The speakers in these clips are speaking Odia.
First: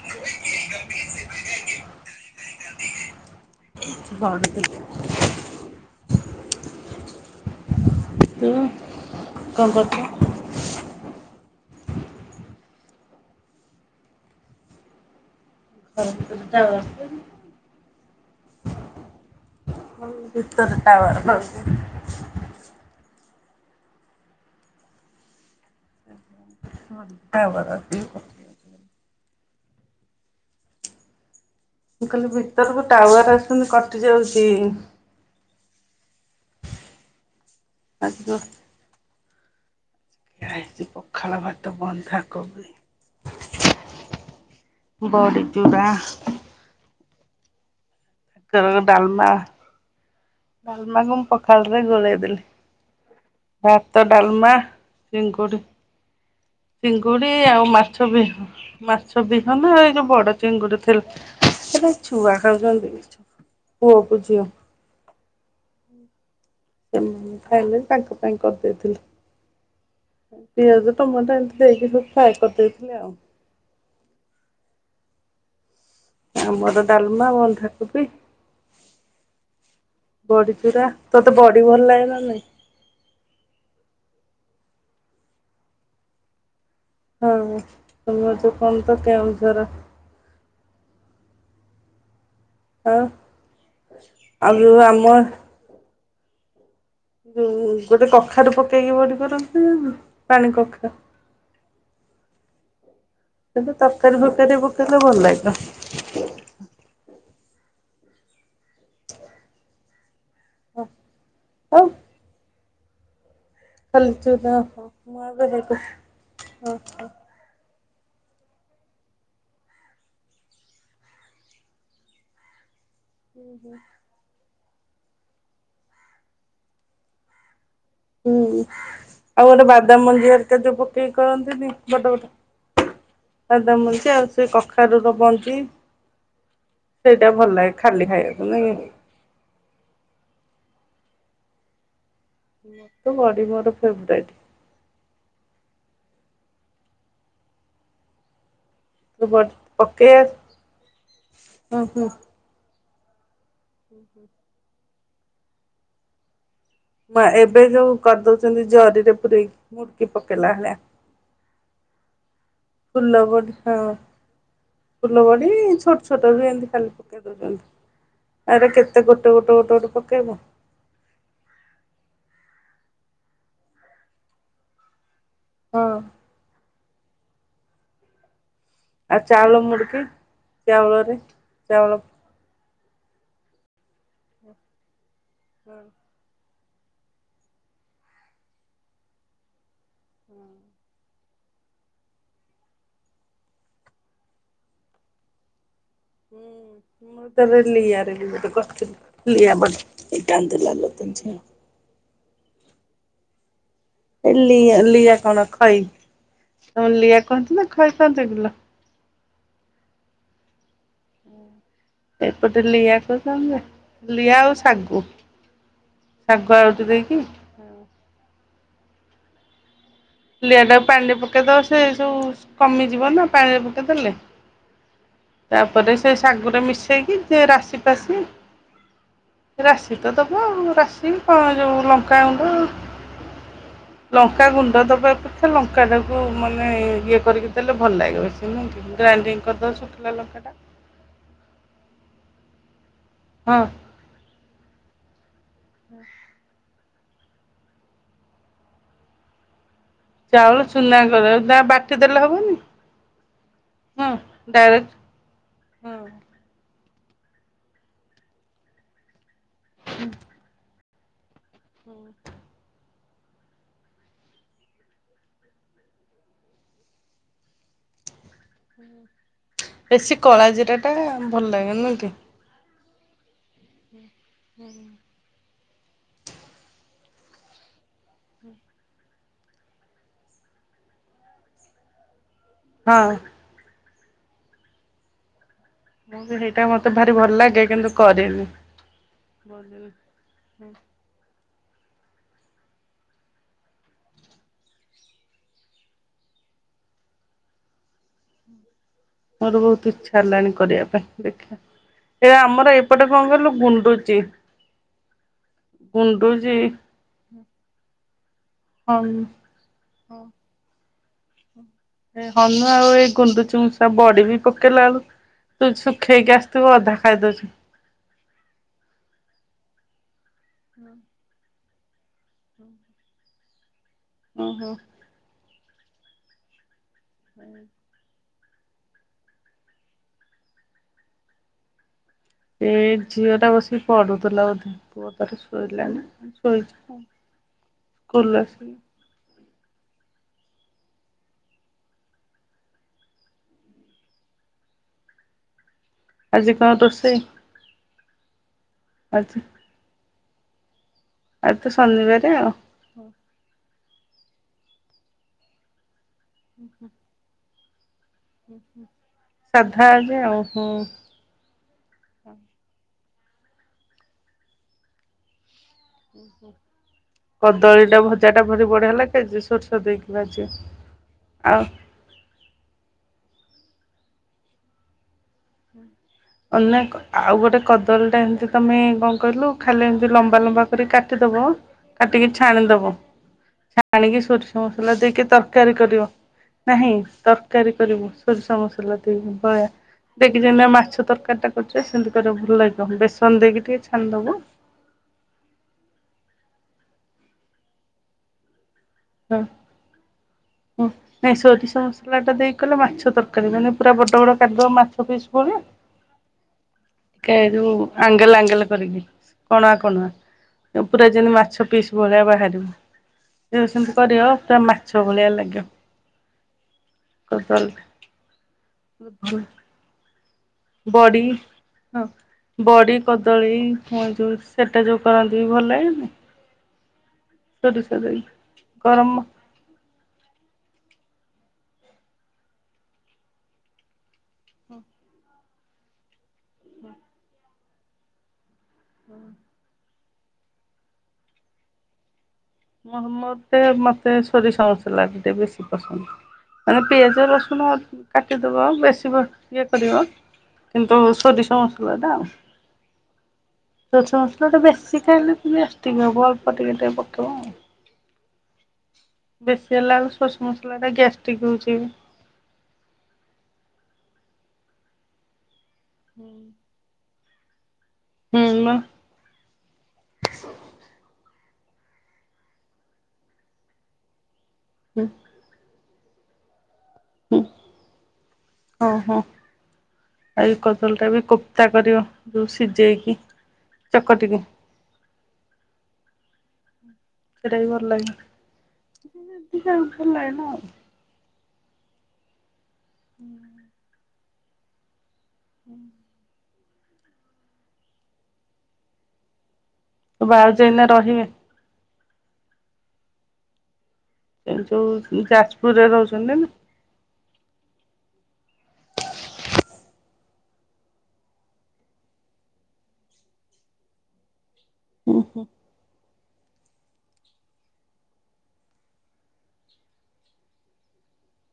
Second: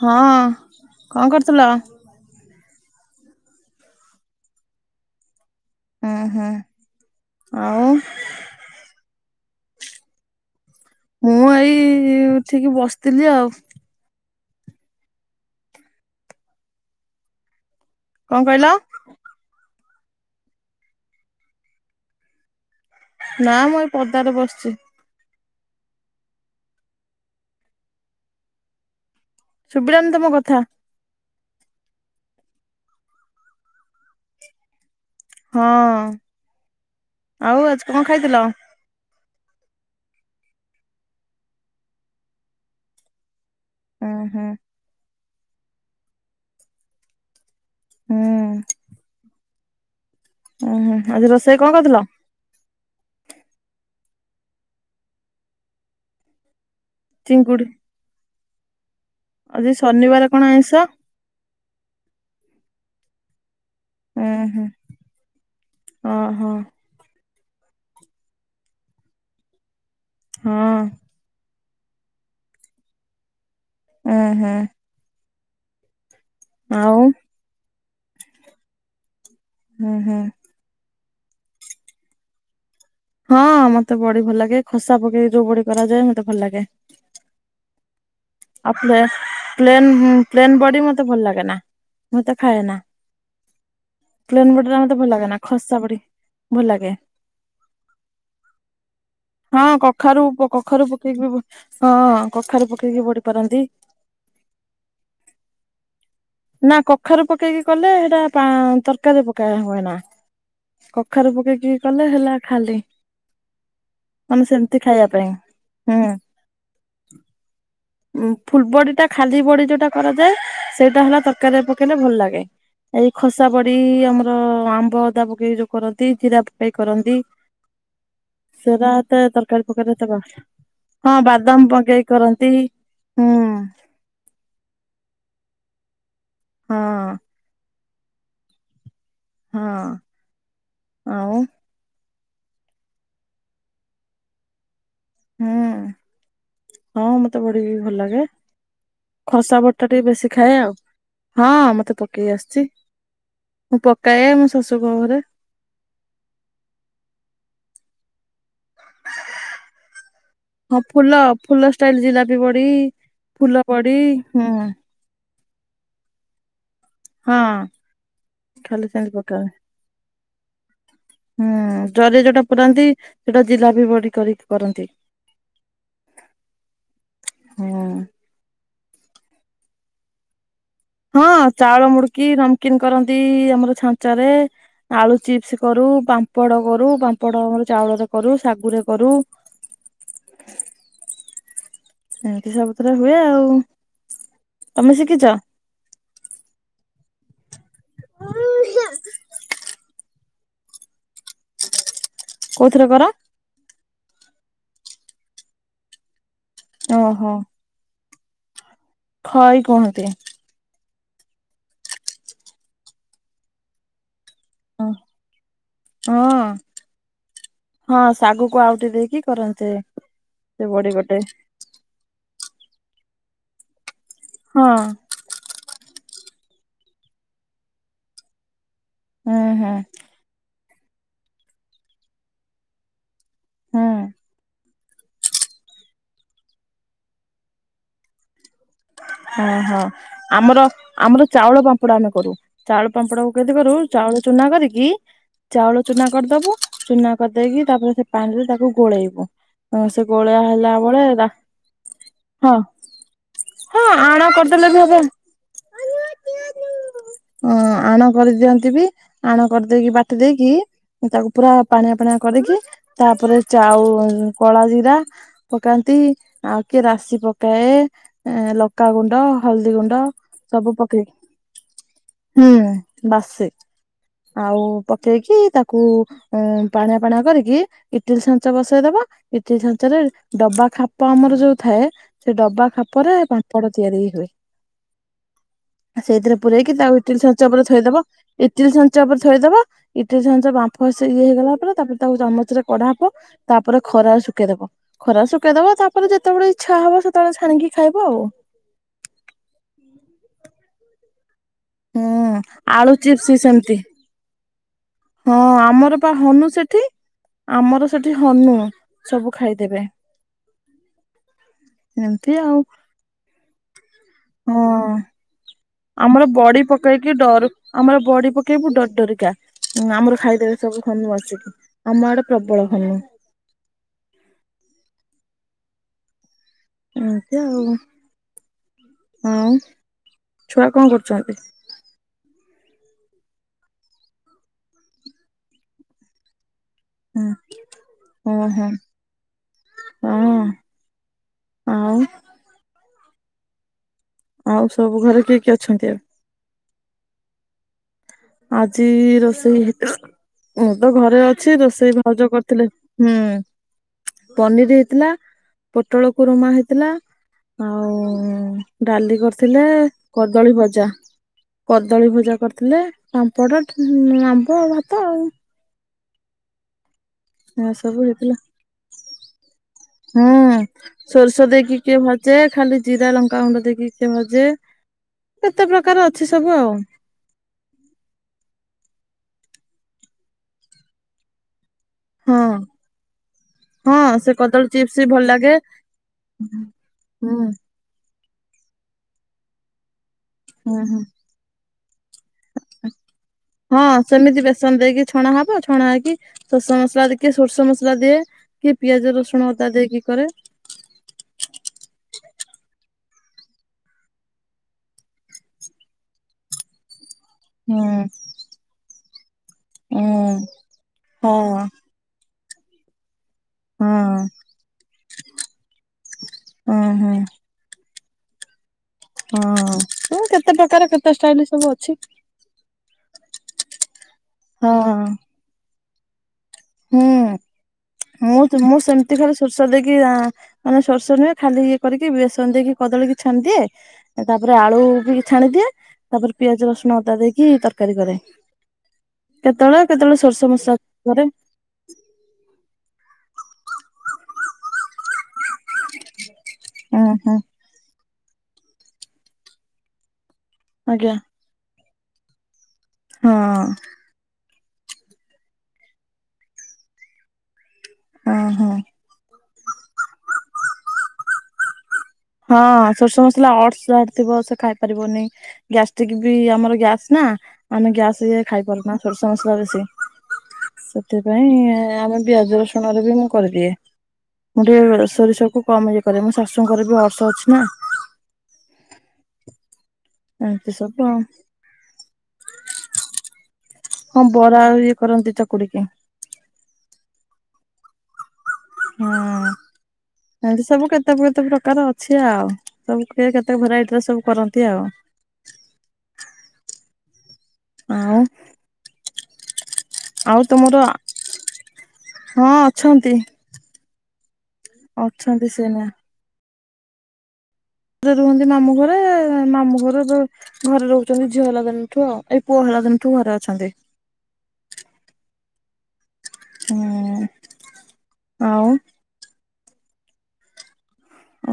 ହଁ, କଣ କରୁଥିଲ? [unintelligible] ହୁଁ ହୁଁ, ଆଉ। କଣ କରୁଥିଲ? ମୁଁ ଏଇ ଉଠିକି ବସଥିଲି ଆଉ। [unintelligible] କଣ କହିଲ? [unintelligible] ଟାୱାର [unintelligible] ନା ମୁଁ ଏଇ ପଦାରେ ବସଛି। [unintelligible] ସୁବିଲାନି ତମ କଥା। ମୁଁ କହିଲି ଭିତରକୁ ଟାୱାର ଆସୁନି କଟି ଯାଉଚି। ହଁ ଆଉ ଆଜି କଣ ଆ ଖାଇଥିଲ? ଖାଇଚି ପଖାଳ ଭାତ, ବନ୍ଧାକୋବି। ଉଁ ହୁଁ। ବଡ଼ିଚୁରା ହୁଁ। ଦଳି, ଡାଲମା ଉଁ ହୁଁ ଡାଲମାକୁ ଆଜି ମୁଁ ରୋଷେଇ କଣ ପଖାଳରେ କରିଥିଲ? ଗୋଳେଇଦେଲି। ଭାତ, ଡାଲମା, ଚିଙ୍ଗୁଡ଼ି। ଚିଙ୍ଗୁଡି ଆଉ ମାଛ ବିହ ମାଛ ଆଜି ବିହନ ଏଇ ଯୋଉ ଶନିବାର ବଡ କଣ ଆଇଁଷ? ଚିଙ୍ଗୁଡି ଥି [unintelligible] ଉଁ ହୁଁ ହଁ ହଁ। ସେମାନେ ଖାଇଲେ ତାଙ୍କ ପାଇଁ କରିଦେଇଥିଲି ହଁ ପିଆଜ ଟମାଟୋ ଏମି ଦେଇକି ସବୁ ଫ୍ରାଏ କରିଦେଇଥିଲି ଆଉ। ଉଁ ହୁଁ ଆମର ଆଉ ଡାଲମା ବନ୍ଧା କୋବି। ଉଁ ହୁଁ ହୁଁ ବଡି ଚୁରା ତୋତେ ବଡି ଭଲ ଲାଗେ ନା ନାଇଁ? ହଁ ମତେ ବଢି ଭଲ ଲାଗେ ଖସା ପକେଇି ଯୋଉ ବଢି କରାଯାଏ ମତେ ଭଲ ଲାଗେ। ଆଉ ତମର ଯୋଉ ଆ କଣ ତ ପ୍ଲେ କେଉଁଝର ପ୍ଲେନ୍ ବଡି ମତେ ଭଲ ଲାଗେ ନା। ମୁଁ ତା ଖାଏ ନା ଆଉ ଆଉ ପ୍ଲେନ ବଡ଼ି ଯୋଉ ମତେ ଆମ ଭଲ ଲାଗେ ନା। ଖସା ବଡ଼ି ଭଲ ଲାଗେ। ଯୋଉ ଗୋଟେ କଖାରୁ ପକେଇକି ବଢି କରନ୍ତି ହଁ ନା କଖାରୁ ପାଣି କଖାରୁ କଖା ପକେଇକି ବି ହଁ କଖାରୁ ପକେଇିକି ବଢି ପାରନ୍ତି। କିନ୍ତୁ ତରକାରୀ ଫକାରୀ ପକେଇଲେ ଭଲ ଲାଗିବ। ନା କଖାରୁ ପକେଇକି କଲେ ସେଟା ପା ତରକାରୀରେ ପକେଇ ହୁଏ ନା। କଖାରୁ ପକେଇକି ଆଉ କଲେ ହେଲା ଖାଲି। ମାନେ ସେମିତି ଖାଇବା ପାଇଁ ହୁଁ। [unintelligible] ଉଁ ଫୁଲବଡି ଟା ଖାଲି ବଡି ଯୋଉଟା କରାଯାଏ ସେଇଟା ହେଲା ତରକାରୀରେ ପକେଇଲେ ଭଲ ଲାଗେ। ଏଇ ଖସା ବଡ଼ି ଆମର ଆମ୍ବ ଅଦା ପକେଇ ଯୋଉ କରନ୍ତି, ଜିରା ପକେଇ କରନ୍ତି। ସେରାତ ଆଉ ଗୋଟେ ତରକାରୀ ପକାରୀ ବାଦାମ ଏତେ ମଞ୍ଜି ପଡେ। ହେରିକା ଯୋଉ ହଁ ବାଦାମ ପକେଇ କରନ୍ତି। ହୁଁ ବାଦାମ ମଞ୍ଜି ଆଉ ସେ କଖାରୁ ର ମଞ୍ଜି ହଁ ସେଇଟା ଭଲ ଲାଗେ ଖାଲି ଖାଇବାକୁ ନୁଅକି। ହଁ ଆଉ ବଡି ମୋର ଫେବ୍ରାଇଟ୍। ହୁଁ। ହଁ ମତେ ବଢି ବି ଭଲ ଲାଗେ। ଖସା ବଡି ଟିକେ ବେଶୀ ଖାଏ ଆଉ ହଁ ହୁଁ ମତେ ହୁଁ। ପକେଇ‌ ଆସିଛି। ମୁଁ ପକାଏ ମୋ ଶାଶୁ କ ଘରେ। ମା ଏବେ ଯୋଉ କରିଦଉଛନ୍ତି ଜରିରେ ପୁରରେଇକି ମୁଡିକି ପକେଇଲା ହଁ ଭଳିଆ। ଫୁଲ ଫୁଲ ଷ୍ଟାଇଲ ଜିଲାପି ବଡି ଫୁଲ ବଡି ହୁଁ। ଫୁଲ ବଡି ଛୋଟ ଛୋଟ ରୁ ଏନ୍ତି ହଁ ଖାଲି ଆରେ ଖାଲି କେତେ ସେମିତି ଗୋଟେ ପକାଏ ଗୋଟେ ଗୋଟେ ଗୋଟେ ପକେଇବ। ହୁଁ ଜରି ରେ ଯୋଉଟା ପୁରନ୍ତି ସେଟା ଜିଲାପି ବଢି କରି କରନ୍ତି। ହଁ ହୁଁ ଆଉ ଚାଉଳ ମୁଡ଼ିକ୍। ହଁ ଚାଉଳ ମୁଡିକି, ନମକିନ କରନ୍ତି ଆମର ଛାଞ୍ଚ ରେ। ଆଳୁ ଚିପ୍ସ କରୁ, ପାମ୍ପଡ଼ କରୁ, ପାମ୍ପଡ ଆମର ଚାଉଳ ରେ କରୁ, ଶାଗୁ ରେ କରୁ। ହୁଁ। ଏମିତି ସବୁଥରେ ହୁଏ ଆଉ। ତମେ ଶିଖିଛ? ହୁଁ। [unintelligible] କୋଉଥିରେ କର? ଏ ଲି-ଲିଆ କଣ ଖଇ ତମ ଲିଆ ଓହୋ କୁହନ୍ତି ନା ଖଇ କୁହନ୍ତି? [unintelligible] ଖଇ କୁହନ୍ତି। ଏପଟେ ଲିଆ କହୁଛନ୍ତି ଯେ। ଲିଆ ଆଉ ଶାଗୁ, ହଁ ଶାଗୁ ଆଉଟି ଦେଇକି ହଁ ଶାଗକୁ ଆଉଟି ଦେଇକି କରନ୍ତେ। ଲିଆ ଟାକୁ ପାଣିରେ ପକେଇଦବ ସେ ସବୁ କମିଯିବ ନା ପାଣିରେ ପକେଇ ଦେଲେ। ହଁ। ତାପରେ ସେ ଶାଗୁରେ ମିଶେଇକି ସେ ରାଶି-ପାଶି ହୁଁ ହୁଁ ରାଶି ତ ଦବ ଆଉ, ରାଶି କଣ ଯୋଉ ଲଙ୍କା ଗଣ୍ଡ ହୁଁ ଆ ଲଙ୍କା ଗୁଣ୍ଡ ଦ ବା କଥା ଲଙ୍କାଟାକୁ ମାନେ ଇଏ କରିକି ଦେଲେ ଭଲ ଲାଗେ ବେଶି। ଗ୍ରାଇଣ୍ଡିଂ ହଁ କରିଦବ ହଁ ଶୁଖିଲା ଲଙ୍କାଟା। ଆମର ଆମର ଚାଉଳ ପାମ୍ପଡ ଆମେ କରୁ। ଚାଉଳ ପାମ୍ପଡା କୁ କେମତି ହଁ କରୁ ଚାଉଳ ଚୁନା କରିକି ଚାଉଳ ଚୁନା କରିଦବୁ ଚୁନା କରିଦେଇକି ତାପରେ ସେ ପାଣି ରେ ତାକୁ ଗୋଳେଇବୁ। ଉ ସେ ଗୋଳିଆ ଚାଉଳ ହେଲା ଚୁନା ବଳେ କର ତା ବାଟି ଦେଲେ ହବନି? ହଁ ହଁ ଆଣ କରିଦେଲେ ବି ହେବ। ହଁ ହଁ ଆଣ କରିଦିଅନ୍ତି ବି। ଆଣ କରିଦେଇକି ବାଟି ଦେଇକି ତାକୁ ପୁରା ପାଣିଆ ପାଣିଆ କରିକି ତାପରେ ଚାଉ କଳା ଜିରା ପକାନ୍ତି ଆଉ କିଏ ରାଶି ପକାଏ ଏଁ ଲ ଲଙ୍କା ଗୁଣ୍ଡ, ହଳଦୀ ଗୁଣ୍ଡ ବେଶୀ କଳା ସବୁ ଜିରା ଟା ପକେଇକି। ଭଲ ଲାଗେ ନୁହଁ କି? ହୁଁ ବାସେ ଆଉ ପକେଇକି ତା କୁ ଉ ପାଣିଆ ପାଣି କରିକି ଇଟିଲ ଛାଞ୍ଚ ବସେଇ ଦବା। ଇଟିଲ୍ ଛାଞ୍ଚରେ ଡବା ଖାପ ଆମର ଯୋଉ ଥାଏ ସେ ଡବା ହଁ ଖାପରେ ପାମ୍ପଡ଼ ତିଆରି ହୁଏ। ମୁଁ ସେଇଥିରେ ବି ସେଇଟା ପୁରରେଇକି ମତେ ତାକୁ ଭାରି ଇଟିଲି ଭଲ ଛାଞ୍ଚ ଉପରେ ଲାଗେ କିନ୍ତୁ ଥୋଇଦବ, କରେନି। ଇଟିଲି ଛାଞ୍ଚ ଉପରେ ଥୋଇଦବ। ଇ ଇଟିଲି ଛାଞ୍ଚ ବାମ୍ଫ ଇଏ ହେଇଗଲା ପରେ ତାପରେ ତାକୁ ଚାମଚରେ କଢ଼ା ହବ। ତାପରେ ଖରାରେ ଶୁଖେଇଦବ। ଖରାରେ ଶୁଖେଇଦବ ତାପରେ ଯେତେବେଳେ ଇଚ୍ଛା ହବ ସେତେବେଳେ ଛାଣିକି ଖାଇବ ଆଉ। ମୋର ବହୁତ୍ ଇଚ୍ଛା ହେଲାଣି କରିବା ପାଇଁ ଦେଖିଆ। ଏ ହୁଁ ଆମର ଆଳୁ ଏପଟେ କଣ ଚିପ୍ସ କହିଲୁ ସେମିତି ଗୁଣ୍ଡୁଚି। ହଁ, ଆମର ପା ହନୁ ଗୁଣ୍ଡୁଚି ସେଠି ଆମର ସେଠି ହନୁ, ହଁ ସବୁ ଖାଇ ଦେବେ। ସେ ହନୁ ଆଉ ଏ ଗୁଣ୍ଡୁଚି ମୂଷା ତୁ ବଡ଼ି ବି ପକେଇଲା ହଁ ବେଳକୁ, ତୁ ଆମର ଶୁଖେଇଇକି ବଡି ଆସିଥିବୁ ଅଧା ପକେଇକି ଡରୁ ଖାଇଦଉଚନ୍ତି। ଆମର ବଡ଼ି ପକେଇବୁ ଡରି ଡରିକା ଆମର ଖାଇଦେବେ ସବୁ ହନୁ ଆସିକି। ଆମ ଆଡେ ପ୍ରବଳ ହନୁ। ଓହୋଃ। ଏମତି ଆଉ। ଆଉ ଛୁଆ କଣ କରୁଚନ୍ତି? ଏ ଝିଅ ଟା ବସିକି ପଢୁଥିଲା ବୋଧେ ପୁଅ ତାର ଶୋଇଲାଣି ଶୋଇଚି। ଆଉ। ସ୍କୁଲରୁ ହୁଁ ଉଁ ହୁଁ। ଆସିକି ହଁ ଆଉ ଆଉ ସବୁ ଘରେ କିଏ କି ଅଛନ୍ତି ଏବେ? ଆଜି କଣ ରୋଷେଇ? ଆଜି ଆଜି ରୋଷେଇ ମୁଁ ତ ଘରେ ଅଛି ଆଜି ତ ରୋଷେଇ ଭାଉଜ ଶନିବାରେ ଆଉ କରିଥିଲେ। ହୁଁ ପନିରି ହେଇଥିଲା ପୋଟଳ କରୁମା ହେଇଥିଲା ଆଉ ଡାଲି କରିଥିଲେ ସାଧା ଆଜି ଆଉ କଦଳୀ ହୁଁ। ଭଜା। କଦଳୀ ଭଜା କରିଥିଲେ ପାମ୍ପଡ ଆମ୍ବ ଭାତ ଆଉ। ଏ କଦଳୀ ଟା ସବୁ ଭଜା ହେଇଥିଲା ଟା ଭାରି ବଢିଆ ଲାଗେଜେ ସେ ହୁଁ ସୋରିଷ ଆଉ ଦେଇକି କିଏ ଭାଜେ ଖାଲି ଜିରା ଲଙ୍କାଗୁଣ୍ଡ ଦେଇକି କିଏ ଭାଜେ। କେତେ ପ୍ରକାର ଅଛି ସବୁ ଆଉ। ଅନେକ ଆଉ ଗୋଟେ କଦଳୀ ଟା ଏମିତି ତମେ କଣ କହିଲୁ ଖାଲି ଏମିତି ଲମ୍ବା ଲମ୍ବା କରି କାଟିଦବ କାଟିକି ହଁ ଛାଣିଦବ ହଁ ଛାଣିକି ସେ ସୋରିଷ କଦଳୀ ମସଲା ଚିପ୍ସ ଭଲ ଦେଇକି ଲାଗେ ତରକାରୀ କରିବ ହୁଁ ନାହିଁ ତରକାରୀ କରିବୁ ସୋରିଷ ମସଲା ଦେଇକି ଭଳିଆ ଦେଖିଚନା ହୁଁ ହୁଁ ମାଛ ତରକାରୀ ଟା କରୁଚେ ସେମିତି କରିବୁ ଭଲ ଲାଗିବ। ବେସନ ଦେଇକି ଟିକେ ହଁ ଛାଣିଦବୁ। ସେମିତି ବେସନ ଦେଇକି ଛଣା ହବ ଛଣା ହେଇକି ସୋରିଷ ମସଲା ଦେଇକି ସୋରିଷ ମସଲା ଦିଏ। କିଏ ପିଆଜ ରସୁଣ ଅଦା ଦେଇକି କରେ। ହ ନାଇଁ ସୋରିଷ ମସଲାଟା ଦେଇକି କଲେ ମାଛ ତରକାରୀ ମାନେ ପୁରା ବଡ଼ ବଡ଼ କାଟିଦବ ମାଛ ପିସ୍ ଭଳିଆ ହୁଁ ଟିକେଯୋଉ ଆଙ୍ଗେଲ ଆଙ୍ଗେଲ କରିକି କଣୁଆ ହୁଁ କଣୁଆ। ପୁରା ହଁ ଯେମିତି ମାଛ ପିସ୍ ଭଳିଆ ବାହାରିବ। ଯୋଉ ହଁ ସେମିତି କରିବ ପୁର ମାଛ ଭଳିଆ ଲାଗିବ। ହଁ ହଁ। [unintelligible] ହଁ କେତେ ପ୍ରକାର କେତେ ବଡି ଷ୍ଟାଇଲ ସବୁ ଅଛି। ହଁ ବଡି, କଦଳୀ, ହୁଏ ଯୋଉ ସେଟା ହଁ ଯୋଉ କରନ୍ତିୁ ଭଲ ଲାଗେନି। ସୋରିଷ ହୁଁ ମୁଁ ଦେଇକି ମୁଁ ସେମିତି ଗରମ ଖାଲି ସୋରିଷ ଦେଇକି ମାନେ ସୋରିଷ ନୁହେଁ ଖାଲି ଇଏ କରିକି ବେସନ ଦେଇକି କଦଳୀ କିି ଛାଣିଦିଏ। ତାପରେ ଆଳୁ ବି ଛାଣିଦିଏ। ତାପରେ ପିଆଜ ରସୁଣ ଅଦା ଦେଇକି ତରକାରୀ କରେ। ହଁ କେତେବେଳେ କେତେବେଳେ, ସୋରିଷ, ମସଲା କରେ। ମୋତେ ମତେ ସୋରିଷ, ମସଲା ଦିଆ ବେଶୀ ପସନ୍ଦ। ମାନେ ହୁଁ ପିଆଜ ହୁଁ ରସୁଣ କାଟିଦବ ବେଶୀ ଇଏ କରିବ। କିନ୍ତୁ, ଆଜ୍ଞା ସୋରିଷ ମସଲା ଟା ଆଉ। ହଁ। ସୋରିଷ ମସଲା ଟା ବେଶୀ ଖାଇଲେ ଗ୍ୟାସଟିକ୍ ହବ। ଅଳ୍ପ ଟିକେ ଟିକେ ପକେଇବ। ଅ ହଁ। ବେଶୀ ହେଲା ବେଳକୁ, ସୋରିଷ ମସଲା ଟା, ଗ୍ୟାଷ୍ଟ୍ରିକ୍ ହୋଉଛି। ହଁ ସୋରିଷ ମସଲା ଅର୍ସ ଯାହାର ଥିବ ସେ ଖାଇ ପାରିବନି। ଗ୍ୟାଷ୍ଟ୍ରିକ୍ ବି ଆମର ଗ୍ୟାସ ନା, ଆମେ ଗ୍ୟାସ ହେଇ ହୁଁ ଯାଏଁ ଖାଇ ମ ପାରୁନା ସୋରିଷ ମସଲା ବେଶୀ। ସେଥିପାଇଁ ଆମେ ପିଆଜ ରସୁଣ ରେ ବି ମୁଁ କରିଦିଏ। ମୁଁ ହୁଁ ଟିକେ ସୋରିଷ କୁ କମ୍ ଇଏ କରେ। ମୋ ଶାଶୁଙ୍କର ବି ଅର୍ଶ। ହୁଁ ଅର୍ଶ ଅଛି ନାଁ, ଓହୋ। ଏମିତି ସବୁ ଆଉ। ଭର୍ତ୍ତା କରିବ ଯୋଉ ସିଝେଇକି। ହଁ ଚକଟିକି। ବରା ଇଏ କରନ୍ତି ଚକୁଡିକି। ସେଇଟା ବି ଭଲ ଲାଗେ ହଁ ଏମିତି ଆଉ ଭଲ ଲାଗେ ନା ଆଉ। ଏମିତି ସବୁ କେ ତେ ବହୁତ ପ୍ରକାର ଅଛି ଆଉ। ସବୁ କିଏ କେତେ ଭେରାଇଟି ର ସବୁ କରନ୍ତି ଆଉ ହୁଁ ଆଉ ଆଉ ଭାଉଜ ତମର। ଏଇନା ରହିବେ? ହଁ ଅଛନ୍ତି। ଏଇ ଯୋଉ ଅଛନ୍ତି ଯାଜପୁର, ସେନା ରେ ରହୁଛନ୍ତି ନା। ଘରେ ରୁହନ୍ତି ମାମୁଁ ଘରେ ମାମୁଁ ଘର। ଘରେ ରହୁଛନ୍ତି। ଝିଅ ହେଲା ଦିନଠୁ। ଆଉ ଏଇ ପୁଅ ହେଲା ଦିନଠୁ ଘରେ ଅଛନ୍ତି। ହୁଁ ହୁଁ ହୁଁ ଆଉ।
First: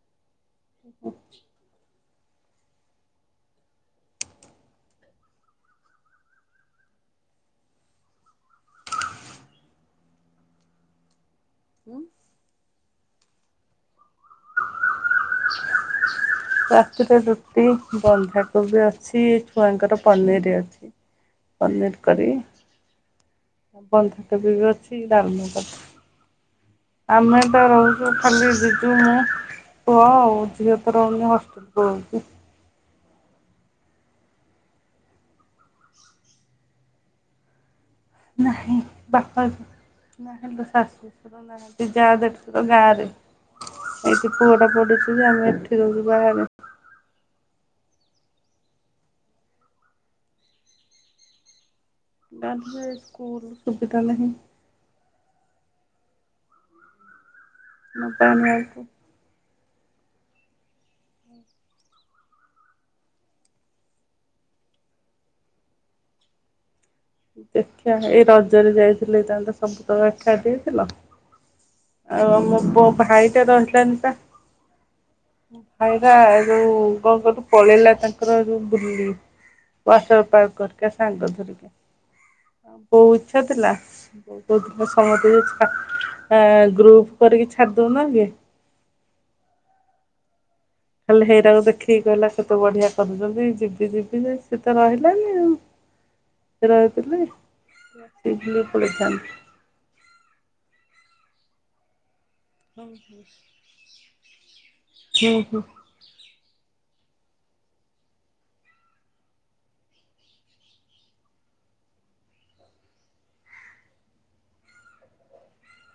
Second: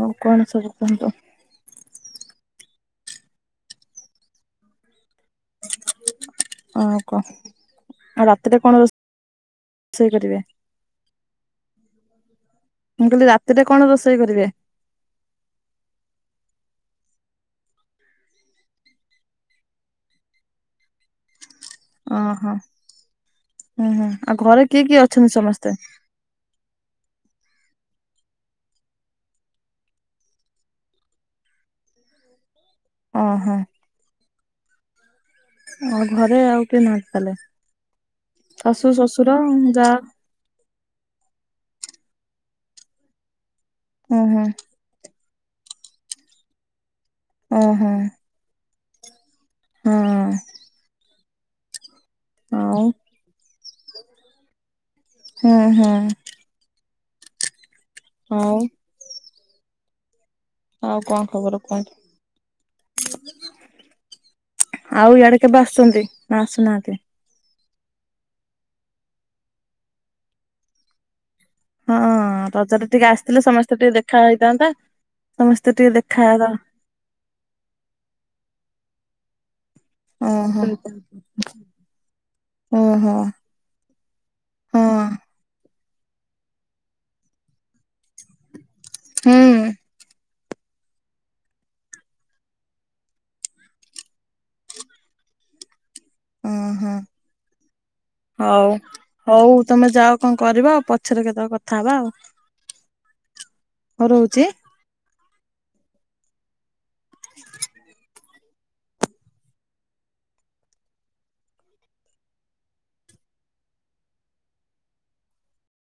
ଆଉ କଣ ସବୁ କୁହନ୍ତୁ। [unintelligible] ଆଉ କଣ ଆଉ ରାତିରେ କଣ ରୋ ଷେଇ, କରିବେ। ହୁଁ। ମୁଁ କହିଲି, ରାତିରେ କଣ, ରୋଷେଇ କରିବେ। ରାତିରେ ରୁଟି, ବନ୍ଧାକୋବି ଅଛି, ଛୁଆଙ୍କର ପନିର୍ ଅଛି। ପନୀର୍ କରିବି। ଓହୋ ହୁଁ ହୁଁ ଆଉ ଘରେ ବି କିଏ ଅଛି କିଏ ଅଛନ୍ତି ଡାଲମା ସମସ୍ତେ? କରିଛି। ଆମେ ତ ରହୁଛୁ ଖାଲି ଜିଜୁ ମୁଁ ହଁ ଝିଅ ତ ରହୁନି, ହଷ୍ଟେଲ୍ ପଳଉଛି। ଓ ହୋ। ଆଉ ଘରେ ଆଉ କିଏ ନାହାନ୍ତି ତାଲେ। ଶାଶୁ ଶ୍ୱଶୁର ଯା। ନାହାଁ ଲୋ ଶାଶୁ, ଶଶୁର, ନାହାନ୍ତି, ଯା ଦେଢ଼ଶୁର ଗାଁ ରେ। ଏଇଠି ଓହୋ ପୁଅ ଟା ପଡୁଛି ଯେ, ଆମେ ଏଠି ରହୁଛୁ ବାହାରେ। ଓ ହୋ। ହଁ। ଆଉ ବାରିରେ ସ୍କୁଲ ସୁବିଧା ନାହିଁ। ହୁଁ ହୁଁ। ଲୁଗା ନେଇ ଆଉ ଆଇଛୁ ଆଉ କଣ ଖବର କୁହନ୍ତୁ? ଆଉ ଇଆଡେ କେବେ ଆସୁଛନ୍ତି ନା ଆସୁନାହାନ୍ତି? ଦେଖିଆ ଏଇ ରଜରେ ଯାଇଥିଲେ ହେଇଥାନ୍ତା ସବୁତ ଏଖାଟି ହେଇଥିଲ। ହଁ ଆଉ ଆମ ବୋ ମୋ ରଜରେ ଟିକେ ଆସିଥିଲେ ଭାଇଟା ସମସ୍ତେ ଟିକେ ରହିଲାନି ନା ଦେଖା ହେଇଥାନ୍ତା ମୋ ସମସ୍ତେ ଟିକେ ଭାଇ ବା ଦେଖା ହେଲା ଯୋଉ କଣ କହିଲୁ ପଳେଇଲା ତାଙ୍କର ଯୋଉ ବୁଲି ୱାଟର ପାର୍କ ଓହୋ ହେରିକା ସାଙ୍ଗ ଧରିକି। ବୋଉ ଓହୋ ଇଚ୍ଛା ଥିଲା ବୋଉ ହଁ କହୁଥିଲା ସମସ୍ତିକି ଆ ଗ୍ରୁପ କରିକି ଛାଡିଦଉନା କି ହୁଁ। ଖାଲି ହେଇରାକୁ ଦେଖିକି କହିଲା କେତେ ବଢିଆ କରୁଛନ୍ତି ଯିବି ଯିବି ଯେ ସେ ତ ରହିଲାନି ଆଉ ଉଁ ହୁଁ ରହିଥିଲେ ଆସିକି ବୁଲି ହଉ ପଳେଇଥାନ୍ତି। ହଉ ତମେ ଯାଅ କଣ କରିବ ଆଉ ପଛରେ କେତେବେଳେ କଥା ହେବା ଆଉ ହଉ ମୁଁ ରହୁଛି। ହଁ ରହୁଛି ଆଁ ହୁଁ ହୁଁ। [unintelligible]